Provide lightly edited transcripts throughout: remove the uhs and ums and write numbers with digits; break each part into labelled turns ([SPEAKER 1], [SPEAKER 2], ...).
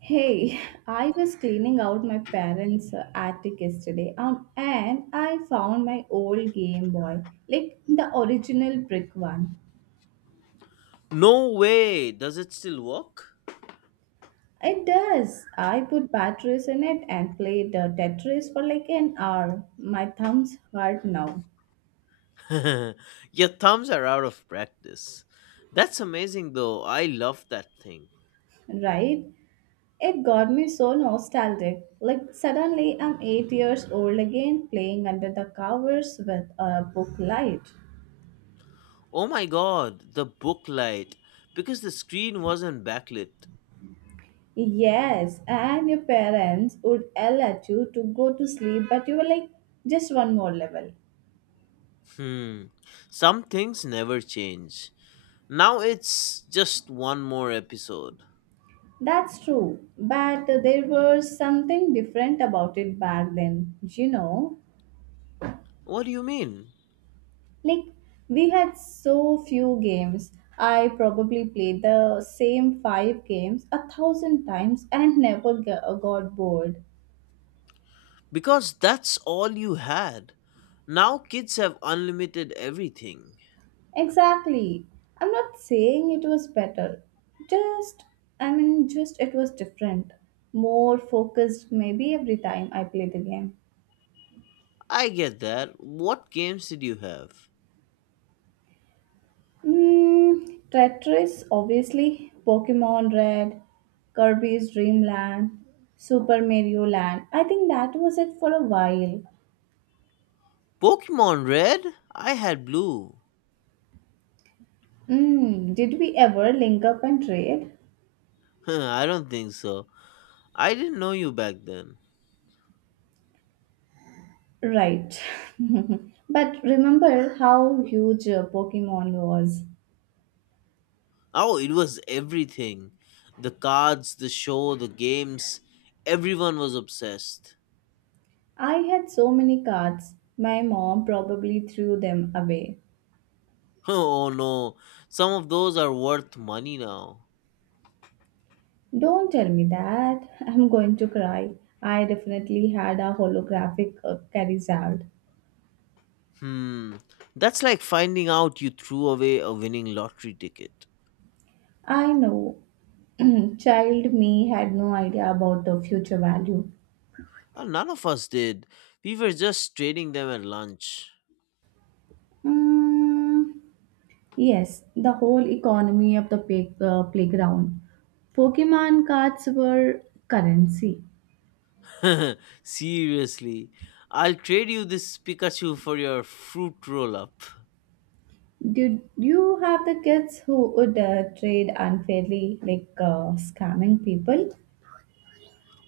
[SPEAKER 1] Hey, I was cleaning out my parents' attic yesterday and I found my old Game Boy, like the original brick one.
[SPEAKER 2] No way! Does it still work?
[SPEAKER 1] It does. I put batteries in it and played Tetris for like an hour. My thumbs hurt now,
[SPEAKER 2] Your thumbs are out of practice. That's amazing though. I love that thing.
[SPEAKER 1] right? It got me so nostalgic. Like suddenly I'm 8 years old again playing under the covers with a book light.
[SPEAKER 2] Oh my god, the book light. Because the screen wasn't backlit.
[SPEAKER 1] Yes, and your parents would yell at you to go to sleep, but you were like, just one more level.
[SPEAKER 2] Hmm. Some things never change. Now it's just one more episode.
[SPEAKER 1] That's true, but there was something different about it back then, you know?
[SPEAKER 2] What do you mean?
[SPEAKER 1] Like, we had so few games. I probably played the same five games a thousand times and never got bored.
[SPEAKER 2] Because that's all you had. Now kids have unlimited everything.
[SPEAKER 1] Exactly. I'm not saying it was better. Just, I mean, just it was different. More focused, maybe every time I play the game.
[SPEAKER 2] I get that. What games did you have?
[SPEAKER 1] Tetris, obviously. Pokemon Red, Kirby's Dream Land, Super Mario Land. I think that was it for a while.
[SPEAKER 2] Pokemon Red? I had Blue.
[SPEAKER 1] Did we ever link up and trade?
[SPEAKER 2] I don't think so. I didn't know you back then.
[SPEAKER 1] Right. But remember how huge Pokemon was.
[SPEAKER 2] Oh, it was everything, the cards, the show, the games. Everyone was obsessed.
[SPEAKER 1] I had so many cards, my mom probably threw them away.
[SPEAKER 2] Oh no, some of those are worth money now.
[SPEAKER 1] Don't tell me that. I'm going to cry. I definitely had a holographic Charizard.
[SPEAKER 2] Hmm, that's like finding out you threw away a winning lottery ticket.
[SPEAKER 1] I know. Child me had no idea about the future value.
[SPEAKER 2] None of us did. We were just trading them at lunch.
[SPEAKER 1] Mm, yes, the whole economy of the playground. Pokemon cards were currency.
[SPEAKER 2] Seriously, I'll trade you this Pikachu for your fruit roll up.
[SPEAKER 1] Did you have the kids who would trade unfairly, like scamming people?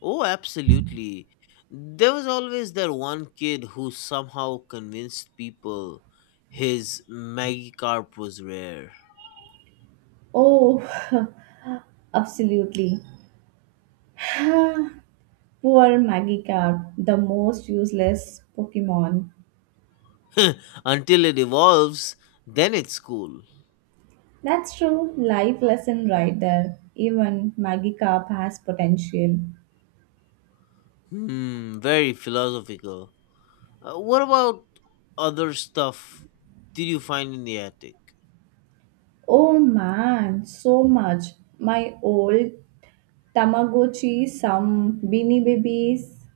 [SPEAKER 2] Oh, absolutely. There was always that one kid who somehow convinced people his Magikarp was rare.
[SPEAKER 1] Oh, absolutely. Poor Magikarp, the most useless Pokemon.
[SPEAKER 2] Until it evolves, then it's cool.
[SPEAKER 1] That's true, life lesson right there. Even Magikarp has potential.
[SPEAKER 2] Hmm, very philosophical. What about other stuff did you find in the attic?
[SPEAKER 1] Oh man, so much. My old Tamagotchi, some Beanie Babies,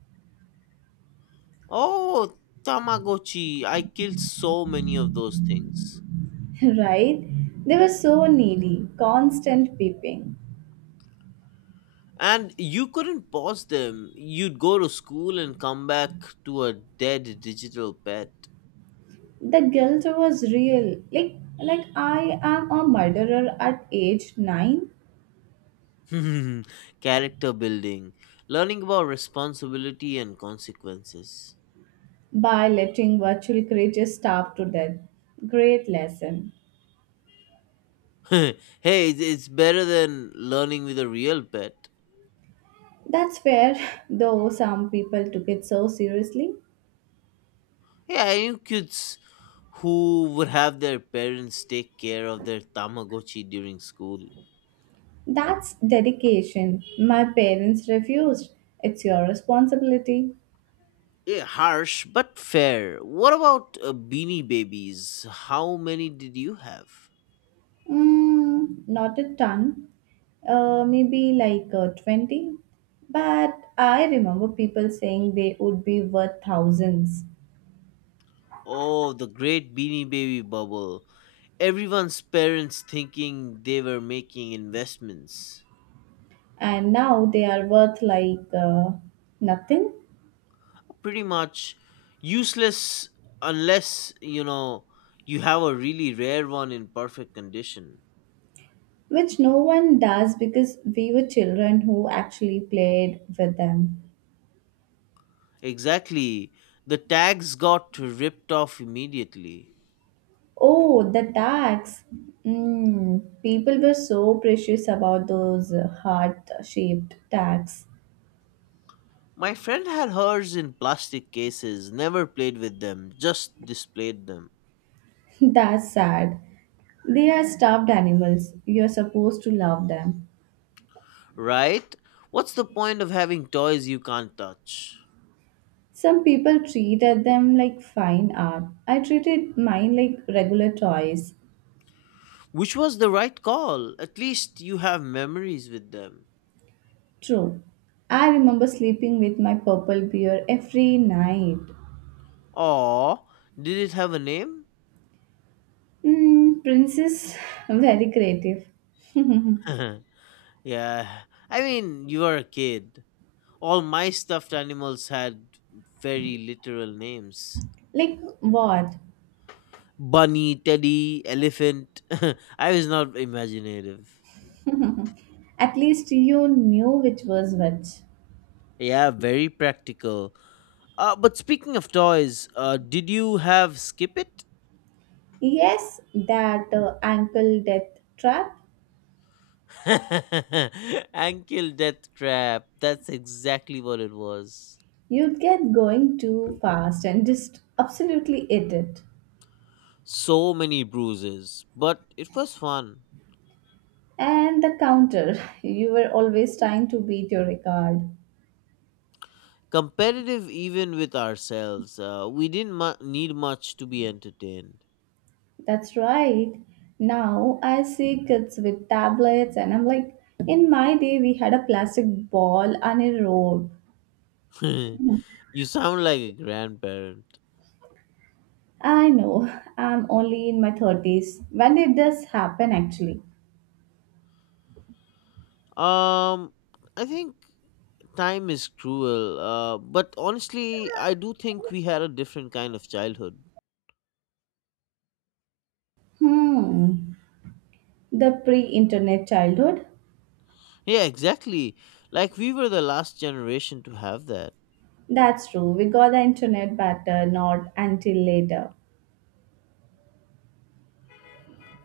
[SPEAKER 2] Oh, Tamagotchi. I killed so many of those things.
[SPEAKER 1] right? They were so needy, constant peeping.
[SPEAKER 2] And you couldn't pause them. You'd go to school and come back to a dead digital pet.
[SPEAKER 1] The guilt was real. Like I am a murderer at age 9
[SPEAKER 2] Character building, learning about responsibility and consequences.
[SPEAKER 1] by letting virtual creatures starve to death. Great lesson.
[SPEAKER 2] Hey, it's better than learning with a real pet.
[SPEAKER 1] That's fair, though some people took it so seriously.
[SPEAKER 2] Yeah, I knew kids who would have their parents take care of their Tamagotchi during school.
[SPEAKER 1] That's dedication. My parents refused. It's your responsibility.
[SPEAKER 2] Yeah, harsh, but fair. What about beanie babies? How many did you have?
[SPEAKER 1] Not a ton, maybe like 20. But I remember people saying they would be worth thousands,
[SPEAKER 2] Oh, the great Beanie Baby bubble. Everyone's parents thinking they were making investments.
[SPEAKER 1] and now they are worth like nothing,
[SPEAKER 2] Pretty much useless unless, you know, you have a really rare one in perfect condition.
[SPEAKER 1] which no one does because we were children who actually played with them.
[SPEAKER 2] Exactly. The tags got ripped off immediately.
[SPEAKER 1] Oh, the tags! People were so precious about those heart shaped tags.
[SPEAKER 2] My friend had hers in plastic cases, never played with them, just displayed them.
[SPEAKER 1] That's sad. They are stuffed animals. You are supposed to love them.
[SPEAKER 2] Right? What's the point of having toys you can't touch?
[SPEAKER 1] Some people treat at them like fine art. I treated mine like regular toys.
[SPEAKER 2] Which was the right call. At least you have memories with them.
[SPEAKER 1] True. I remember sleeping with my purple bear every night.
[SPEAKER 2] Aw, did it have a name?
[SPEAKER 1] Princess, very creative.
[SPEAKER 2] Yeah, I mean, you were a kid. All my stuffed animals had very literal names:
[SPEAKER 1] Like what?
[SPEAKER 2] Bunny, Teddy, Elephant. I was not imaginative.
[SPEAKER 1] At least you knew which was which.
[SPEAKER 2] Yeah, very practical. But speaking of toys, did you have Skip It?
[SPEAKER 1] Yes, that ankle death trap.
[SPEAKER 2] Ankle Death Trap. That's exactly what it was.
[SPEAKER 1] You'd get going too fast and just absolutely eat it.
[SPEAKER 2] So many bruises, but it was fun.
[SPEAKER 1] And the counter, you were always trying to beat your record.
[SPEAKER 2] Competitive even with ourselves. We didn't need much to be entertained.
[SPEAKER 1] That's right. Now I see kids with tablets, and I'm like, in my day, we had a plastic ball and a rope.
[SPEAKER 2] You sound like a grandparent.
[SPEAKER 1] I know, I'm only in my 30s. When did this happen actually?
[SPEAKER 2] Um, I think time is cruel, but honestly, I do think we had a different kind of childhood.
[SPEAKER 1] Hmm, the pre internet childhood?
[SPEAKER 2] Yeah, exactly. Like, we were the last generation to have that.
[SPEAKER 1] That's true, we got the internet but not until later.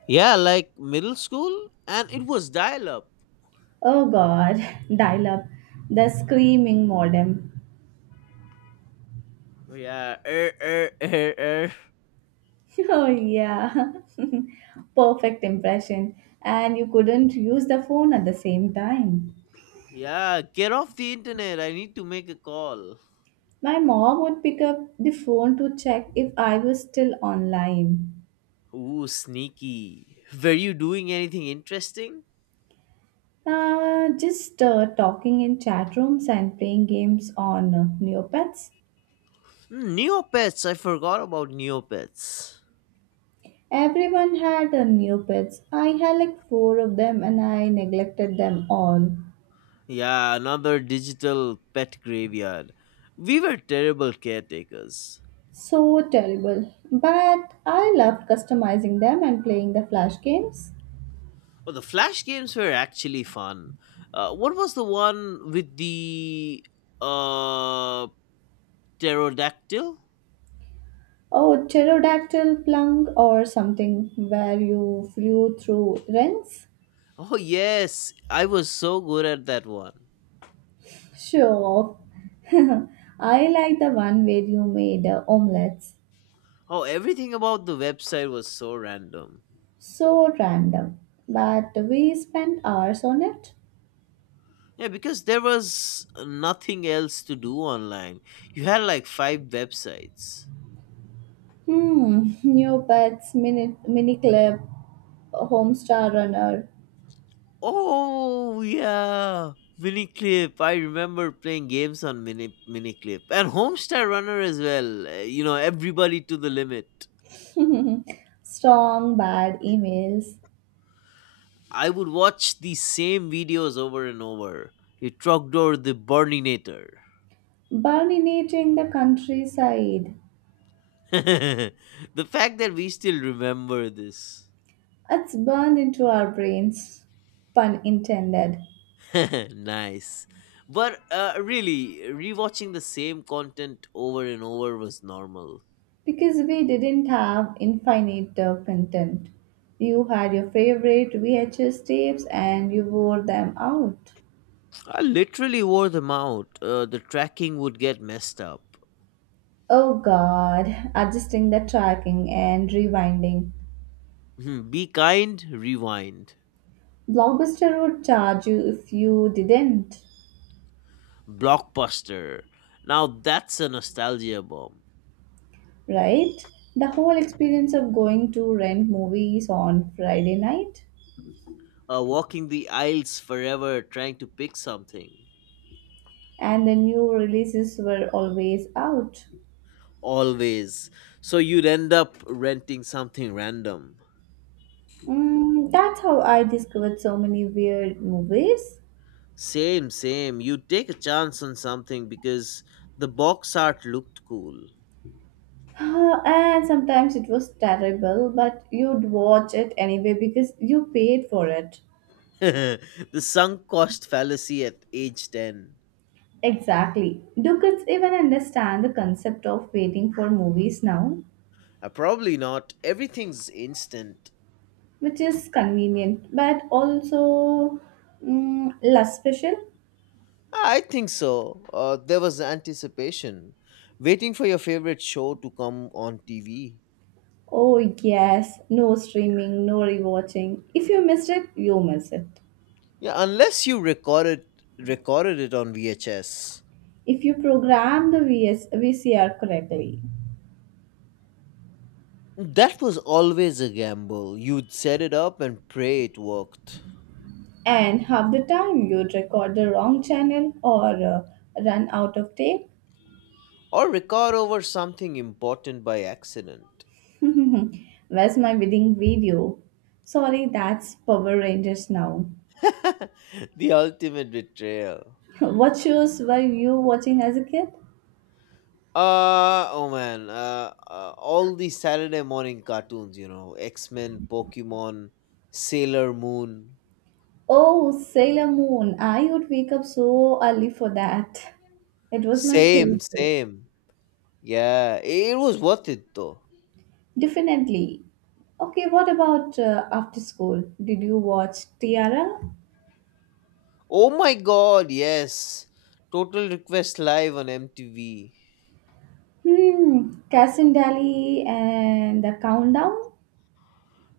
[SPEAKER 2] Yeah, like middle school, and it was dial up.
[SPEAKER 1] Oh god, dial up, the screaming modem.
[SPEAKER 2] Yeah, er.
[SPEAKER 1] Oh, yeah. Perfect impression. And you couldn't use the phone at the same time.
[SPEAKER 2] Yeah, get off the internet. I need to make a call.
[SPEAKER 1] My mom would pick up the phone to check if I was still online.
[SPEAKER 2] Ooh, sneaky. Were you doing anything interesting?
[SPEAKER 1] Just talking in chat rooms and playing games on Neopets.
[SPEAKER 2] Hmm, Neopets. I forgot about Neopets.
[SPEAKER 1] Everyone had Neopets. I had like four of them and I neglected them all.
[SPEAKER 2] Yeah, another digital pet graveyard. We were terrible caretakers.
[SPEAKER 1] So terrible. But I loved customizing them and playing the flash games.
[SPEAKER 2] Oh, the Flash games were actually fun. What was the one with the uh pterodactyl?
[SPEAKER 1] Oh, pterodactyl plung or something where you flew through rents?
[SPEAKER 2] Oh yes, I was so good at that one.
[SPEAKER 1] Sure. I like the one where you made omelets.
[SPEAKER 2] Oh, everything about the website was so random.
[SPEAKER 1] So random. But we spent hours on it.
[SPEAKER 2] Yeah, because there was nothing else to do online. You had like five websites.
[SPEAKER 1] New pets, mini clip, homestar runner,
[SPEAKER 2] Oh yeah, Miniclip. I remember playing games on Miniclip and Homestar Runner as well. You know, everybody to the limit.
[SPEAKER 1] strong bad emails,
[SPEAKER 2] I would watch the same videos over and over. The Trogdor, the Burninator.
[SPEAKER 1] burninating the countryside.
[SPEAKER 2] The fact that we still remember this.
[SPEAKER 1] It's burned into our brains, pun intended.
[SPEAKER 2] Nice. But really, rewatching the same content over and over was normal.
[SPEAKER 1] Because we didn't have infinite content. You had your favorite VHS tapes and you wore them out.
[SPEAKER 2] I literally wore them out. The tracking would get messed up.
[SPEAKER 1] Oh god, adjusting the tracking and rewinding.
[SPEAKER 2] Hmm, be kind, rewind.
[SPEAKER 1] Blockbuster would charge you if you didn't,
[SPEAKER 2] Blockbuster. Now that's a nostalgia bomb.
[SPEAKER 1] right? The whole experience of going to rent movies on Friday night
[SPEAKER 2] Walking the aisles forever trying to pick something.
[SPEAKER 1] and the new releases were always out.
[SPEAKER 2] Always. So you'd end up renting something random.
[SPEAKER 1] That's how I discovered so many weird movies.
[SPEAKER 2] Same, same. You take a chance on something because the box art looked cool.
[SPEAKER 1] Ah, and sometimes it was terrible, but you'd watch it anyway because you paid for it.
[SPEAKER 2] The sunk cost fallacy at age 10.
[SPEAKER 1] Exactly. Do kids even understand the concept of waiting for movies now?
[SPEAKER 2] Probably not. Everything's instant.
[SPEAKER 1] Which is convenient, but also less special.
[SPEAKER 2] I think so. There was anticipation. Waiting for your favorite show to come on TV.
[SPEAKER 1] Oh, yes, no streaming, no rewatching. If you missed it, you miss it.
[SPEAKER 2] Yeah, unless you recorded it on VHS.
[SPEAKER 1] If you program the VSVCR correctly.
[SPEAKER 2] That was always a gamble. You'd set it up and pray it worked.
[SPEAKER 1] And half the time you'd record the wrong channel or run out of tape.
[SPEAKER 2] Or record over something important by accident.
[SPEAKER 1] Where's my wedding video? Sorry, that's Power Rangers now.
[SPEAKER 2] The ultimate betrayal.
[SPEAKER 1] What shows were you watching as a kid?
[SPEAKER 2] Oh man, all these Saturday morning cartoons, you know, X Men, Pokemon, Sailor Moon.
[SPEAKER 1] Oh, Sailor Moon. I would wake up so early for that. It was my
[SPEAKER 2] Same,
[SPEAKER 1] favorite.
[SPEAKER 2] same. Yeah, it was worth it though.
[SPEAKER 1] Definitely. Okay, what about after school? Did you watch Tiara?
[SPEAKER 2] Oh my god, yes. Total Request Live on MTV.
[SPEAKER 1] Cass and Dally and the Countdown?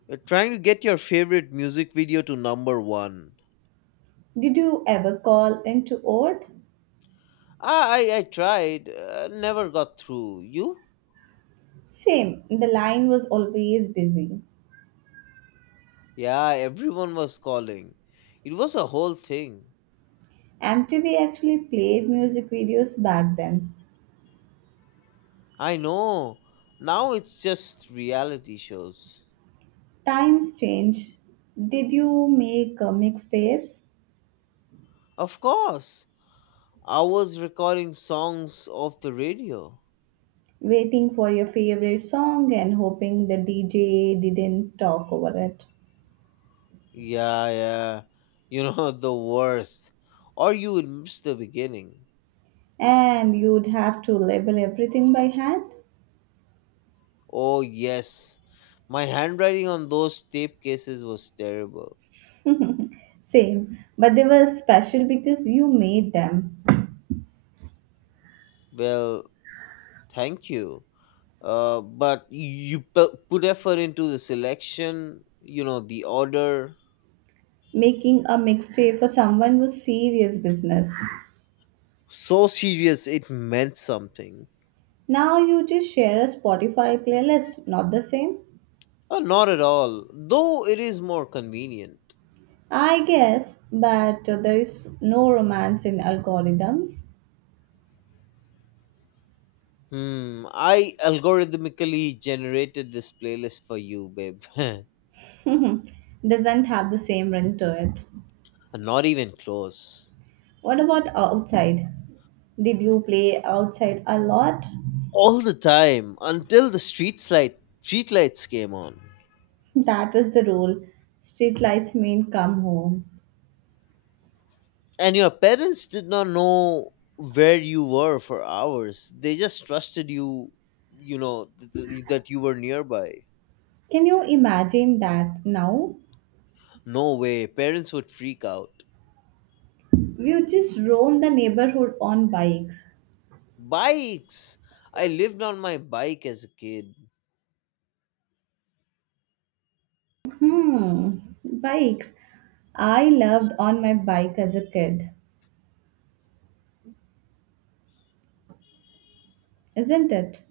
[SPEAKER 2] You're trying to get your favorite music video to number one.
[SPEAKER 1] Did you ever call into old?
[SPEAKER 2] Ah, I tried, never got through. You?
[SPEAKER 1] Same, the line was always busy.
[SPEAKER 2] Yeah, everyone was calling. It was a whole thing.
[SPEAKER 1] MTV actually played music videos back then.
[SPEAKER 2] I know. Now it's just reality shows.
[SPEAKER 1] Times changed. Did you make mixtapes,
[SPEAKER 2] Of course. I was recording songs off the radio.
[SPEAKER 1] waiting for your favorite song and hoping the DJ didn't talk over it?
[SPEAKER 2] Yeah, yeah. You know, the worst. Or you would miss the beginning.
[SPEAKER 1] And you'd have to label everything by hand?
[SPEAKER 2] Oh, yes. My handwriting on those tape cases was terrible.
[SPEAKER 1] Same, but they were special because you made them.
[SPEAKER 2] Well, thank you. But you put effort into the selection, you know, the order.
[SPEAKER 1] Making a mixtape for someone was serious business.
[SPEAKER 2] So serious it meant something.
[SPEAKER 1] Now you just share a Spotify playlist, not the same?
[SPEAKER 2] Not at all, though it is more convenient.
[SPEAKER 1] I guess, but there is no romance in algorithms.
[SPEAKER 2] Hmm, I algorithmically generated this playlist for you, babe.
[SPEAKER 1] Doesn't have the same ring to it.
[SPEAKER 2] Not even close.
[SPEAKER 1] What about outside? Did you play outside a lot?
[SPEAKER 2] All the time until the street lights came on.
[SPEAKER 1] That was the rule. Streetlights mean come home.
[SPEAKER 2] And your parents did not know where you were for hours. They just trusted you, you know, that you were nearby.
[SPEAKER 1] Can you imagine that now?
[SPEAKER 2] No way, parents would freak out.
[SPEAKER 1] You just roam the neighborhood on bikes.
[SPEAKER 2] Bikes! I lived on my bike as a kid.
[SPEAKER 1] Bikes. I loved on my bike as a kid. Isn't it?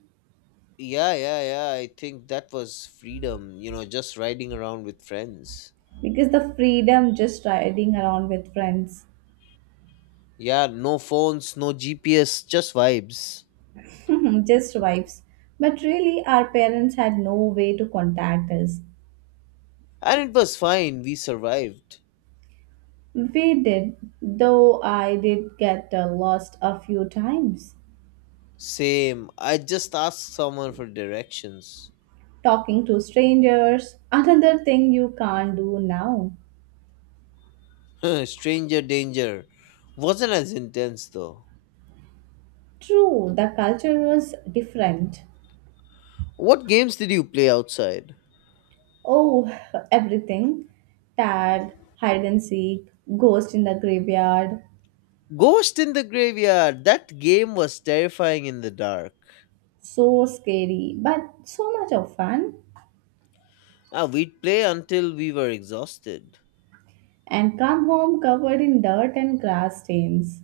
[SPEAKER 2] Yeah, yeah, yeah. I think that was freedom, you know, just riding around with friends.
[SPEAKER 1] Because the freedom just riding around with friends,
[SPEAKER 2] Yeah, no phones, no GPS, just vibes.
[SPEAKER 1] just vibes. But really, our parents had no way to contact us.
[SPEAKER 2] And it was fine, we survived.
[SPEAKER 1] We did, though I did get lost a few times.
[SPEAKER 2] Same. I just asked someone for directions.
[SPEAKER 1] Talking to strangers, another thing you can't do now.
[SPEAKER 2] Stranger danger. Wasn't as intense though.
[SPEAKER 1] True, the culture was different.
[SPEAKER 2] What games did you play outside?
[SPEAKER 1] Oh, everything. Tag, hide and seek, ghost in the graveyard.
[SPEAKER 2] Ghost in the Graveyard. That game was terrifying in the dark.
[SPEAKER 1] So scary, but so much of fun.
[SPEAKER 2] Ah, we'd play until we were exhausted.
[SPEAKER 1] And come home covered in dirt and grass stains.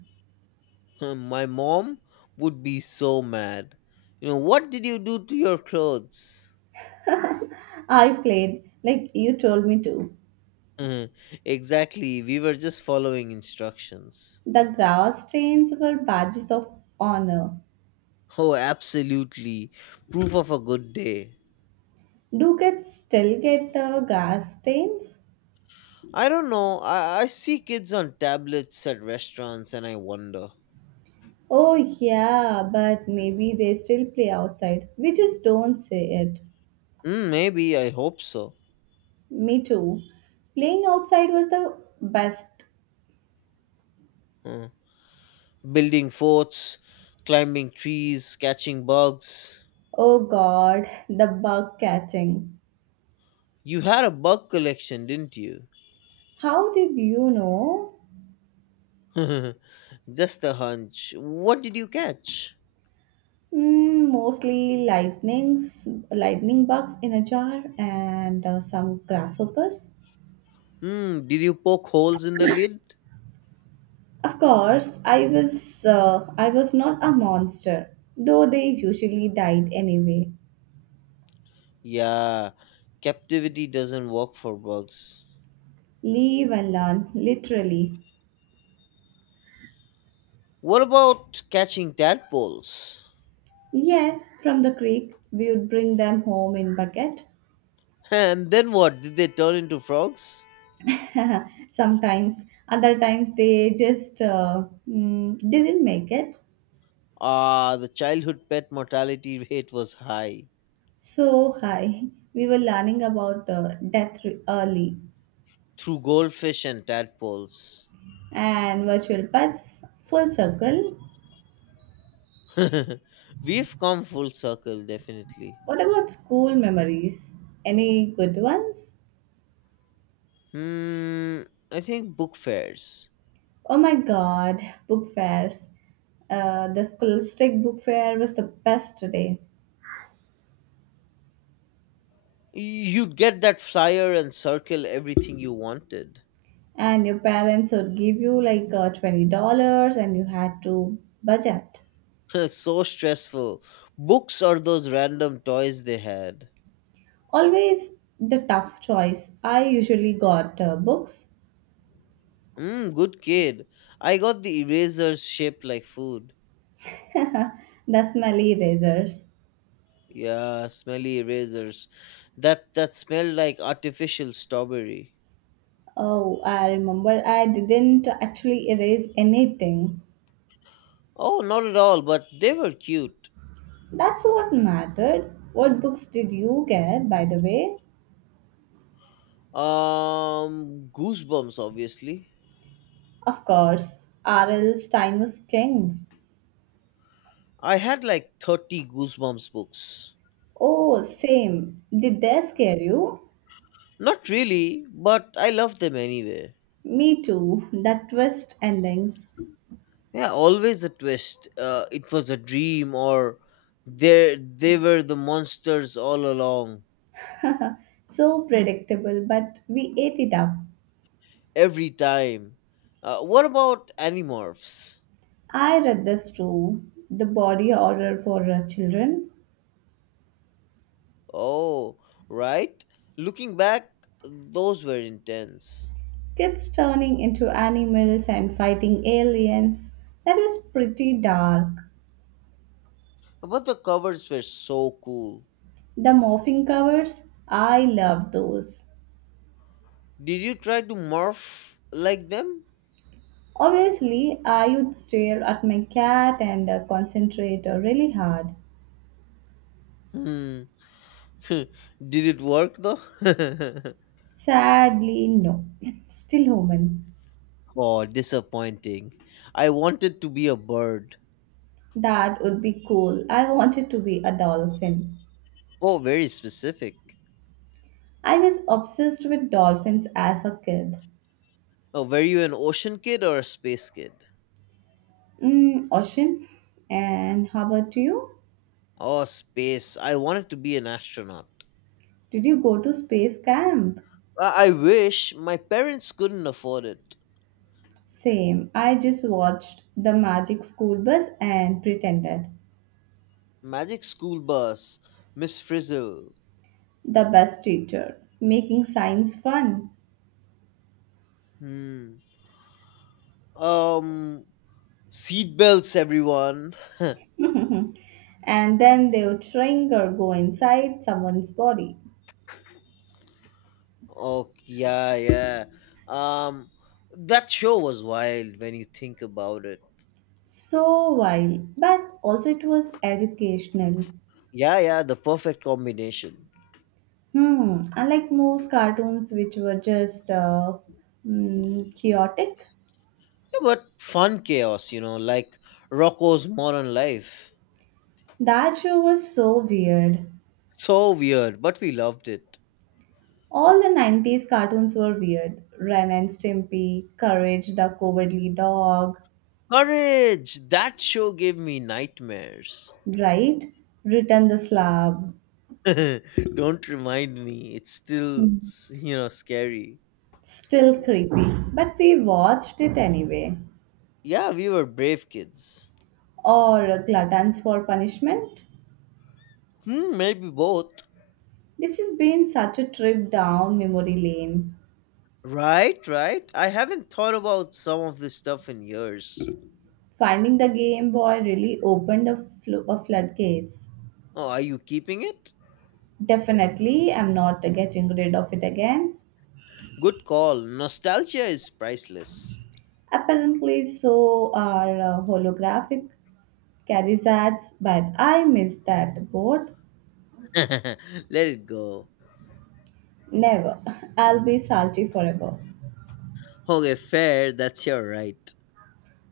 [SPEAKER 2] My mom would be so mad. You know, what did you do to your clothes?
[SPEAKER 1] I played, like you told me to.
[SPEAKER 2] Exactly, we were just following instructions.
[SPEAKER 1] The grass stains were badges of honor.
[SPEAKER 2] Oh, absolutely. Proof of a good day.
[SPEAKER 1] Do kids still get the grass stains?
[SPEAKER 2] I don't know. I see kids on tablets at restaurants and I wonder.
[SPEAKER 1] Oh, yeah, but maybe they still play outside. We just don't say it.
[SPEAKER 2] Mm, maybe, I hope so.
[SPEAKER 1] Me too. Playing outside was the best.
[SPEAKER 2] Huh. Building forts, climbing trees, catching bugs.
[SPEAKER 1] Oh god, the bug catching.
[SPEAKER 2] You had a bug collection, didn't you?
[SPEAKER 1] How did you know?
[SPEAKER 2] Just a hunch. What did you catch?
[SPEAKER 1] Mostly lightning bugs in a jar, and some grasshoppers.
[SPEAKER 2] Hmm, did you poke holes in the lid?
[SPEAKER 1] Of course, I was not a monster, though they usually died anyway.
[SPEAKER 2] Yeah, captivity doesn't work for bugs.
[SPEAKER 1] Leave and learn, literally.
[SPEAKER 2] What about catching tadpoles?
[SPEAKER 1] Yes, from the creek, we would bring them home in bucket.
[SPEAKER 2] And then what? Did they turn into frogs?
[SPEAKER 1] Sometimes, other times they just didn't make it.
[SPEAKER 2] Ah, the childhood pet mortality rate was high
[SPEAKER 1] So hi, we were learning about death early.
[SPEAKER 2] through goldfish and tadpoles.
[SPEAKER 1] And virtual pets, full circle.
[SPEAKER 2] We've come full circle, definitely.
[SPEAKER 1] What about school memories? Any good ones?
[SPEAKER 2] Hmm, I think book fairs.
[SPEAKER 1] Oh my god, book fairs. The scholastic book fair was the best today.
[SPEAKER 2] You'd get that flyer and circle everything you wanted.
[SPEAKER 1] And your parents would give you like $20 and you had to budget.
[SPEAKER 2] So stressful. Books or those random toys they had.
[SPEAKER 1] Always the tough choice. I usually got books,
[SPEAKER 2] Mm, good kid. I got the erasers shaped like food.
[SPEAKER 1] the smelly erasers.
[SPEAKER 2] Yeah, smelly erasers. That smelled like artificial strawberry.
[SPEAKER 1] Oh, I remember I didn't actually erase anything.
[SPEAKER 2] Oh, not at all, but they were cute.
[SPEAKER 1] That's what mattered. What books did you get, by the way?
[SPEAKER 2] Goosebumps obviously.
[SPEAKER 1] Of course, R.L. Stein was king.
[SPEAKER 2] I had like 30 goosebumps books.
[SPEAKER 1] Oh, same. Did they scare you?
[SPEAKER 2] Not really, but I loved them anyway.
[SPEAKER 1] Me too. That twist endings.
[SPEAKER 2] Yeah, always a twist. It was a dream, or they were the monsters all along.
[SPEAKER 1] So predictable, but we ate it up.
[SPEAKER 2] Every time. What about animorphs?
[SPEAKER 1] I read this too. The body horror for children.
[SPEAKER 2] Oh, right. Looking back, those were intense.
[SPEAKER 1] Kids turning into animals and fighting aliens. That was pretty dark.
[SPEAKER 2] But the covers were so cool.
[SPEAKER 1] The morphing covers, I love those.
[SPEAKER 2] Did you try to morph like them?
[SPEAKER 1] Obviously, I would stare at my cat and concentrate really hard.
[SPEAKER 2] Hmm. Did it work though?
[SPEAKER 1] Sadly, no. Still human.
[SPEAKER 2] Oh, disappointing. I wanted to be a bird.
[SPEAKER 1] That would be cool. I wanted to be a dolphin.
[SPEAKER 2] Oh, very specific.
[SPEAKER 1] I was obsessed with dolphins as a kid.
[SPEAKER 2] Oh, were you an ocean kid or a space kid?
[SPEAKER 1] Ocean. And how about you?
[SPEAKER 2] Oh, space. I wanted to be an astronaut.
[SPEAKER 1] Did you go to space camp?
[SPEAKER 2] I wish, my parents couldn't afford it.
[SPEAKER 1] Same. I just watched the magic school bus and pretended.
[SPEAKER 2] Magic School Bus, Miss Frizzle.
[SPEAKER 1] The bus teacher, making science fun.
[SPEAKER 2] Hmm. Um, Seatbelts, everyone.
[SPEAKER 1] And then they would shrink or go inside someone's body.
[SPEAKER 2] Oh, yeah, yeah. Um, that show was wild when you think about it.
[SPEAKER 1] So wild, but also it was educational.
[SPEAKER 2] Yeah, yeah, the perfect combination.
[SPEAKER 1] Unlike most cartoons which were just chaotic,
[SPEAKER 2] Yeah, but fun chaos, you know, like Rocco's Modern Life.
[SPEAKER 1] that show was so weird.
[SPEAKER 2] So weird, but we loved it.
[SPEAKER 1] All the 90s cartoons were weird. Ren and Stimpy, Courage the Cowardly Dog,
[SPEAKER 2] Courage! That show gave me nightmares.
[SPEAKER 1] right? Return the Slab.
[SPEAKER 2] Don't remind me, it's still,
[SPEAKER 1] Hmm.
[SPEAKER 2] you know, scary.
[SPEAKER 1] Still creepy, but we watched it anyway.
[SPEAKER 2] Yeah, we were brave kids.
[SPEAKER 1] Or gluttons for punishment.
[SPEAKER 2] Hmm, maybe both.
[SPEAKER 1] This has been such a trip down memory lane.
[SPEAKER 2] Right, right. I haven't thought about some of this stuff in years.
[SPEAKER 1] Finding the Game Boy really opened a floodgates.
[SPEAKER 2] Oh, are you keeping it?
[SPEAKER 1] Definitely, I'm not getting rid of it again.
[SPEAKER 2] Good call. Nostalgia is priceless.
[SPEAKER 1] Apparently, so are holographic carriages, but I miss that board.
[SPEAKER 2] Let it go.
[SPEAKER 1] Never. I'll be salty forever.
[SPEAKER 2] Okay, fair, that's your right.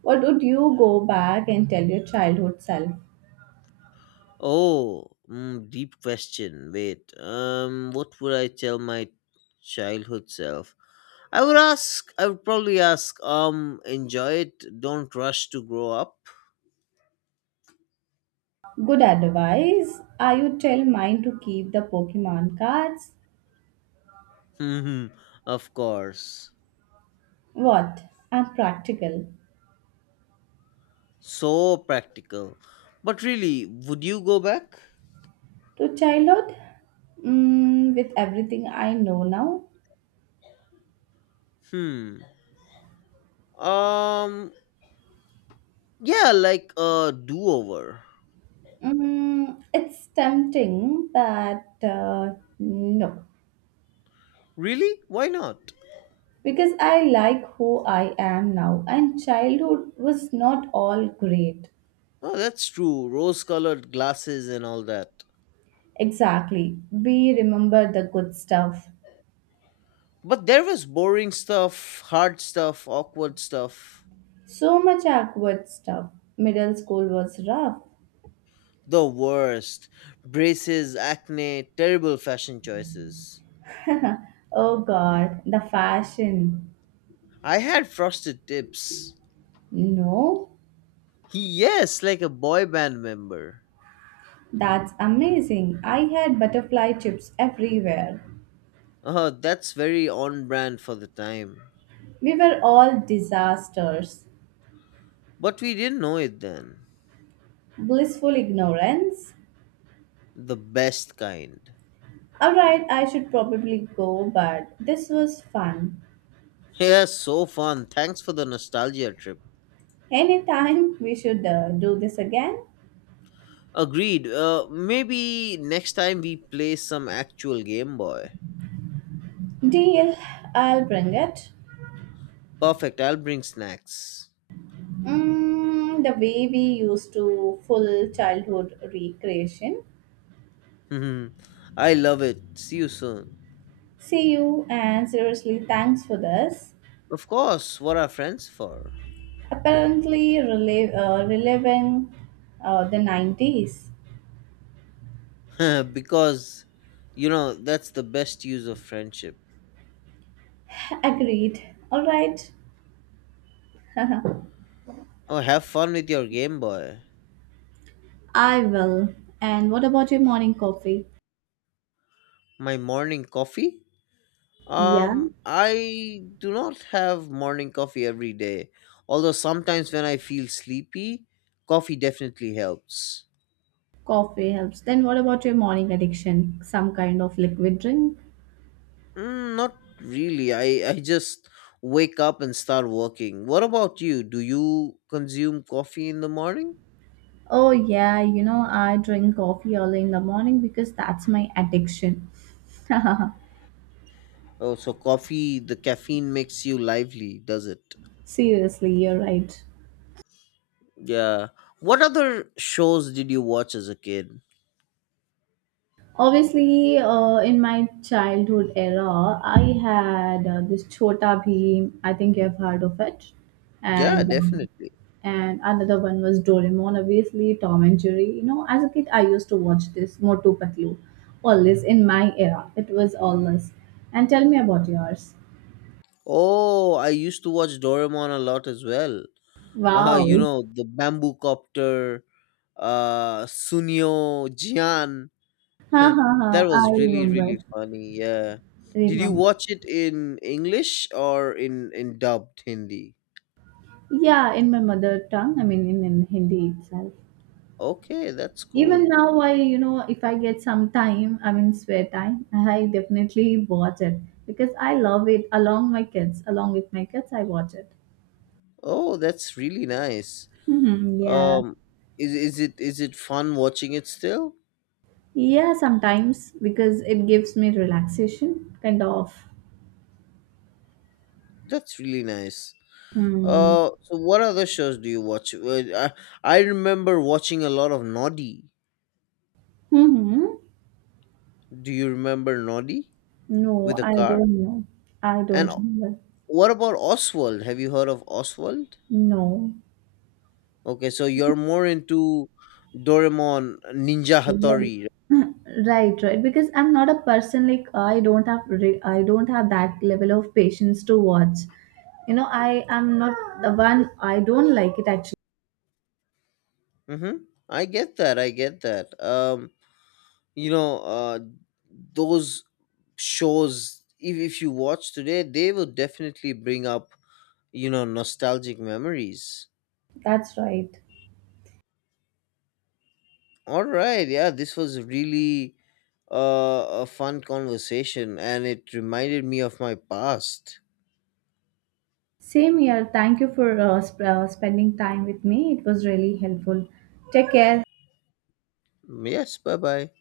[SPEAKER 1] What would you go back and tell your childhood self?
[SPEAKER 2] Oh, deep question. Wait, what would I tell my childhood self? I would probably ask. Enjoy it. Don't rush to grow up.
[SPEAKER 1] Good advice. I would tell mine to keep the Pokemon cards.
[SPEAKER 2] Hmm, of course.
[SPEAKER 1] What? I'm practical.
[SPEAKER 2] So practical. But really, would you go back?
[SPEAKER 1] To childhood? With everything I know now?
[SPEAKER 2] Hmm. Um. Yeah, like a do-over.
[SPEAKER 1] It's tempting, but no.
[SPEAKER 2] Really? Why not?
[SPEAKER 1] Because I like who I am now, and childhood was not all great.
[SPEAKER 2] Oh, that's true. Rose-colored glasses and all that.
[SPEAKER 1] Exactly. We remember the good stuff.
[SPEAKER 2] But there was boring stuff, hard stuff, awkward stuff.
[SPEAKER 1] So much awkward stuff. Middle school was rough.
[SPEAKER 2] The worst. Braces, acne, terrible fashion choices.
[SPEAKER 1] Oh god, the fashion.
[SPEAKER 2] I had frosted tips.
[SPEAKER 1] No,
[SPEAKER 2] Yes, like a boy band member.
[SPEAKER 1] that's amazing. I had butterfly chips everywhere.
[SPEAKER 2] Oh, that's very on brand for the time.
[SPEAKER 1] We were all disasters.
[SPEAKER 2] But we didn't know it then.
[SPEAKER 1] Blissful ignorance.
[SPEAKER 2] The best kind.
[SPEAKER 1] Alright, I should probably go, but this was fun.
[SPEAKER 2] Yeah, so fun. Thanks for the nostalgia trip.
[SPEAKER 1] Anytime we should do this again.
[SPEAKER 2] Agreed. Maybe next time we play some actual Game Boy.
[SPEAKER 1] Deal, I'll bring it.
[SPEAKER 2] Perfect. I'll bring snacks.
[SPEAKER 1] The way we used to full childhood recreation.
[SPEAKER 2] Mhm. I love it. See you soon.
[SPEAKER 1] See you and seriously, thanks for this.
[SPEAKER 2] Of course, what are friends for?
[SPEAKER 1] Apparently relevant the 90s.
[SPEAKER 2] Because, you know, that's the best use of friendship.
[SPEAKER 1] Agreed. All right,
[SPEAKER 2] Oh, have fun with your Game Boy.
[SPEAKER 1] I will. And what about your morning coffee?
[SPEAKER 2] My morning coffee?
[SPEAKER 1] Yeah,
[SPEAKER 2] I do not have morning coffee every day. Although sometimes when I feel sleepy, coffee definitely helps.
[SPEAKER 1] coffee helps. Then what about your morning addiction? Some kind of liquid drink?
[SPEAKER 2] Mm, not really. I just wake up and start working. What about you? Do you consume coffee in the morning?
[SPEAKER 1] Oh, yeah, I drink coffee early in the morning because that's my addiction.
[SPEAKER 2] Oh, so coffee, the caffeine makes you lively, does it?
[SPEAKER 1] Seriously, you're right.
[SPEAKER 2] Yeah. What other shows did you watch as a kid?
[SPEAKER 1] Obviously, in my childhood era, I had this Chota Bheem. I think you've heard of it,
[SPEAKER 2] Yeah,
[SPEAKER 1] and um,
[SPEAKER 2] definitely.
[SPEAKER 1] and another one was Doraemon. Obviously, Tom and Jerry. As a kid, I used to watch this Motu Patlu. Always in my era, it was always. And tell me about yours.
[SPEAKER 2] Oh, I used to watch Doraemon a lot as well. You
[SPEAKER 1] Wow,
[SPEAKER 2] know, the Bamboo Copter, Sunio, Jian.
[SPEAKER 1] ha ha ha!
[SPEAKER 2] That was
[SPEAKER 1] I
[SPEAKER 2] really,
[SPEAKER 1] remember,
[SPEAKER 2] really funny. Yeah. Did you
[SPEAKER 1] remember.
[SPEAKER 2] watch it in English or in dubbed Hindi?
[SPEAKER 1] Yeah, in my mother tongue. I mean, in Hindi itself.
[SPEAKER 2] Okay, that's
[SPEAKER 1] Even
[SPEAKER 2] cool.
[SPEAKER 1] now I, if I get some time, I mean spare time, I definitely watch it because I love it, along with my kids I watch it.
[SPEAKER 2] Oh, that's really nice.
[SPEAKER 1] Hmm. Yeah.
[SPEAKER 2] Um, is it fun watching it still?
[SPEAKER 1] Yeah, sometimes, because it gives me relaxation, kind of.
[SPEAKER 2] That's really nice.
[SPEAKER 1] Hmm.
[SPEAKER 2] So what other shows do you watch? I remember watching a lot of Noddy.
[SPEAKER 1] Hmm.
[SPEAKER 2] Do you remember Noddy
[SPEAKER 1] No,
[SPEAKER 2] with a
[SPEAKER 1] I
[SPEAKER 2] car?
[SPEAKER 1] don't know. I
[SPEAKER 2] And
[SPEAKER 1] don't
[SPEAKER 2] o-
[SPEAKER 1] remember.
[SPEAKER 2] what about Oswald? Have you heard of Oswald?
[SPEAKER 1] No.
[SPEAKER 2] Okay, so you're more into Doraemon, Ninja
[SPEAKER 1] Like.
[SPEAKER 2] Hattori.
[SPEAKER 1] Right. Right. Because I'm not a person, like, I don't have that level of patience to watch. I am not the one, I don't like it actually.
[SPEAKER 2] Mm-hmm. I get that. I get that. You know, those shows, if you watch today, they will definitely bring up, you know, nostalgic memories.
[SPEAKER 1] That's right.
[SPEAKER 2] All right, yeah, this was really a fun conversation and it reminded me of my past.
[SPEAKER 1] Same here. Thank you for spending time with me. It was really helpful. Take care.
[SPEAKER 2] Yes, bye bye.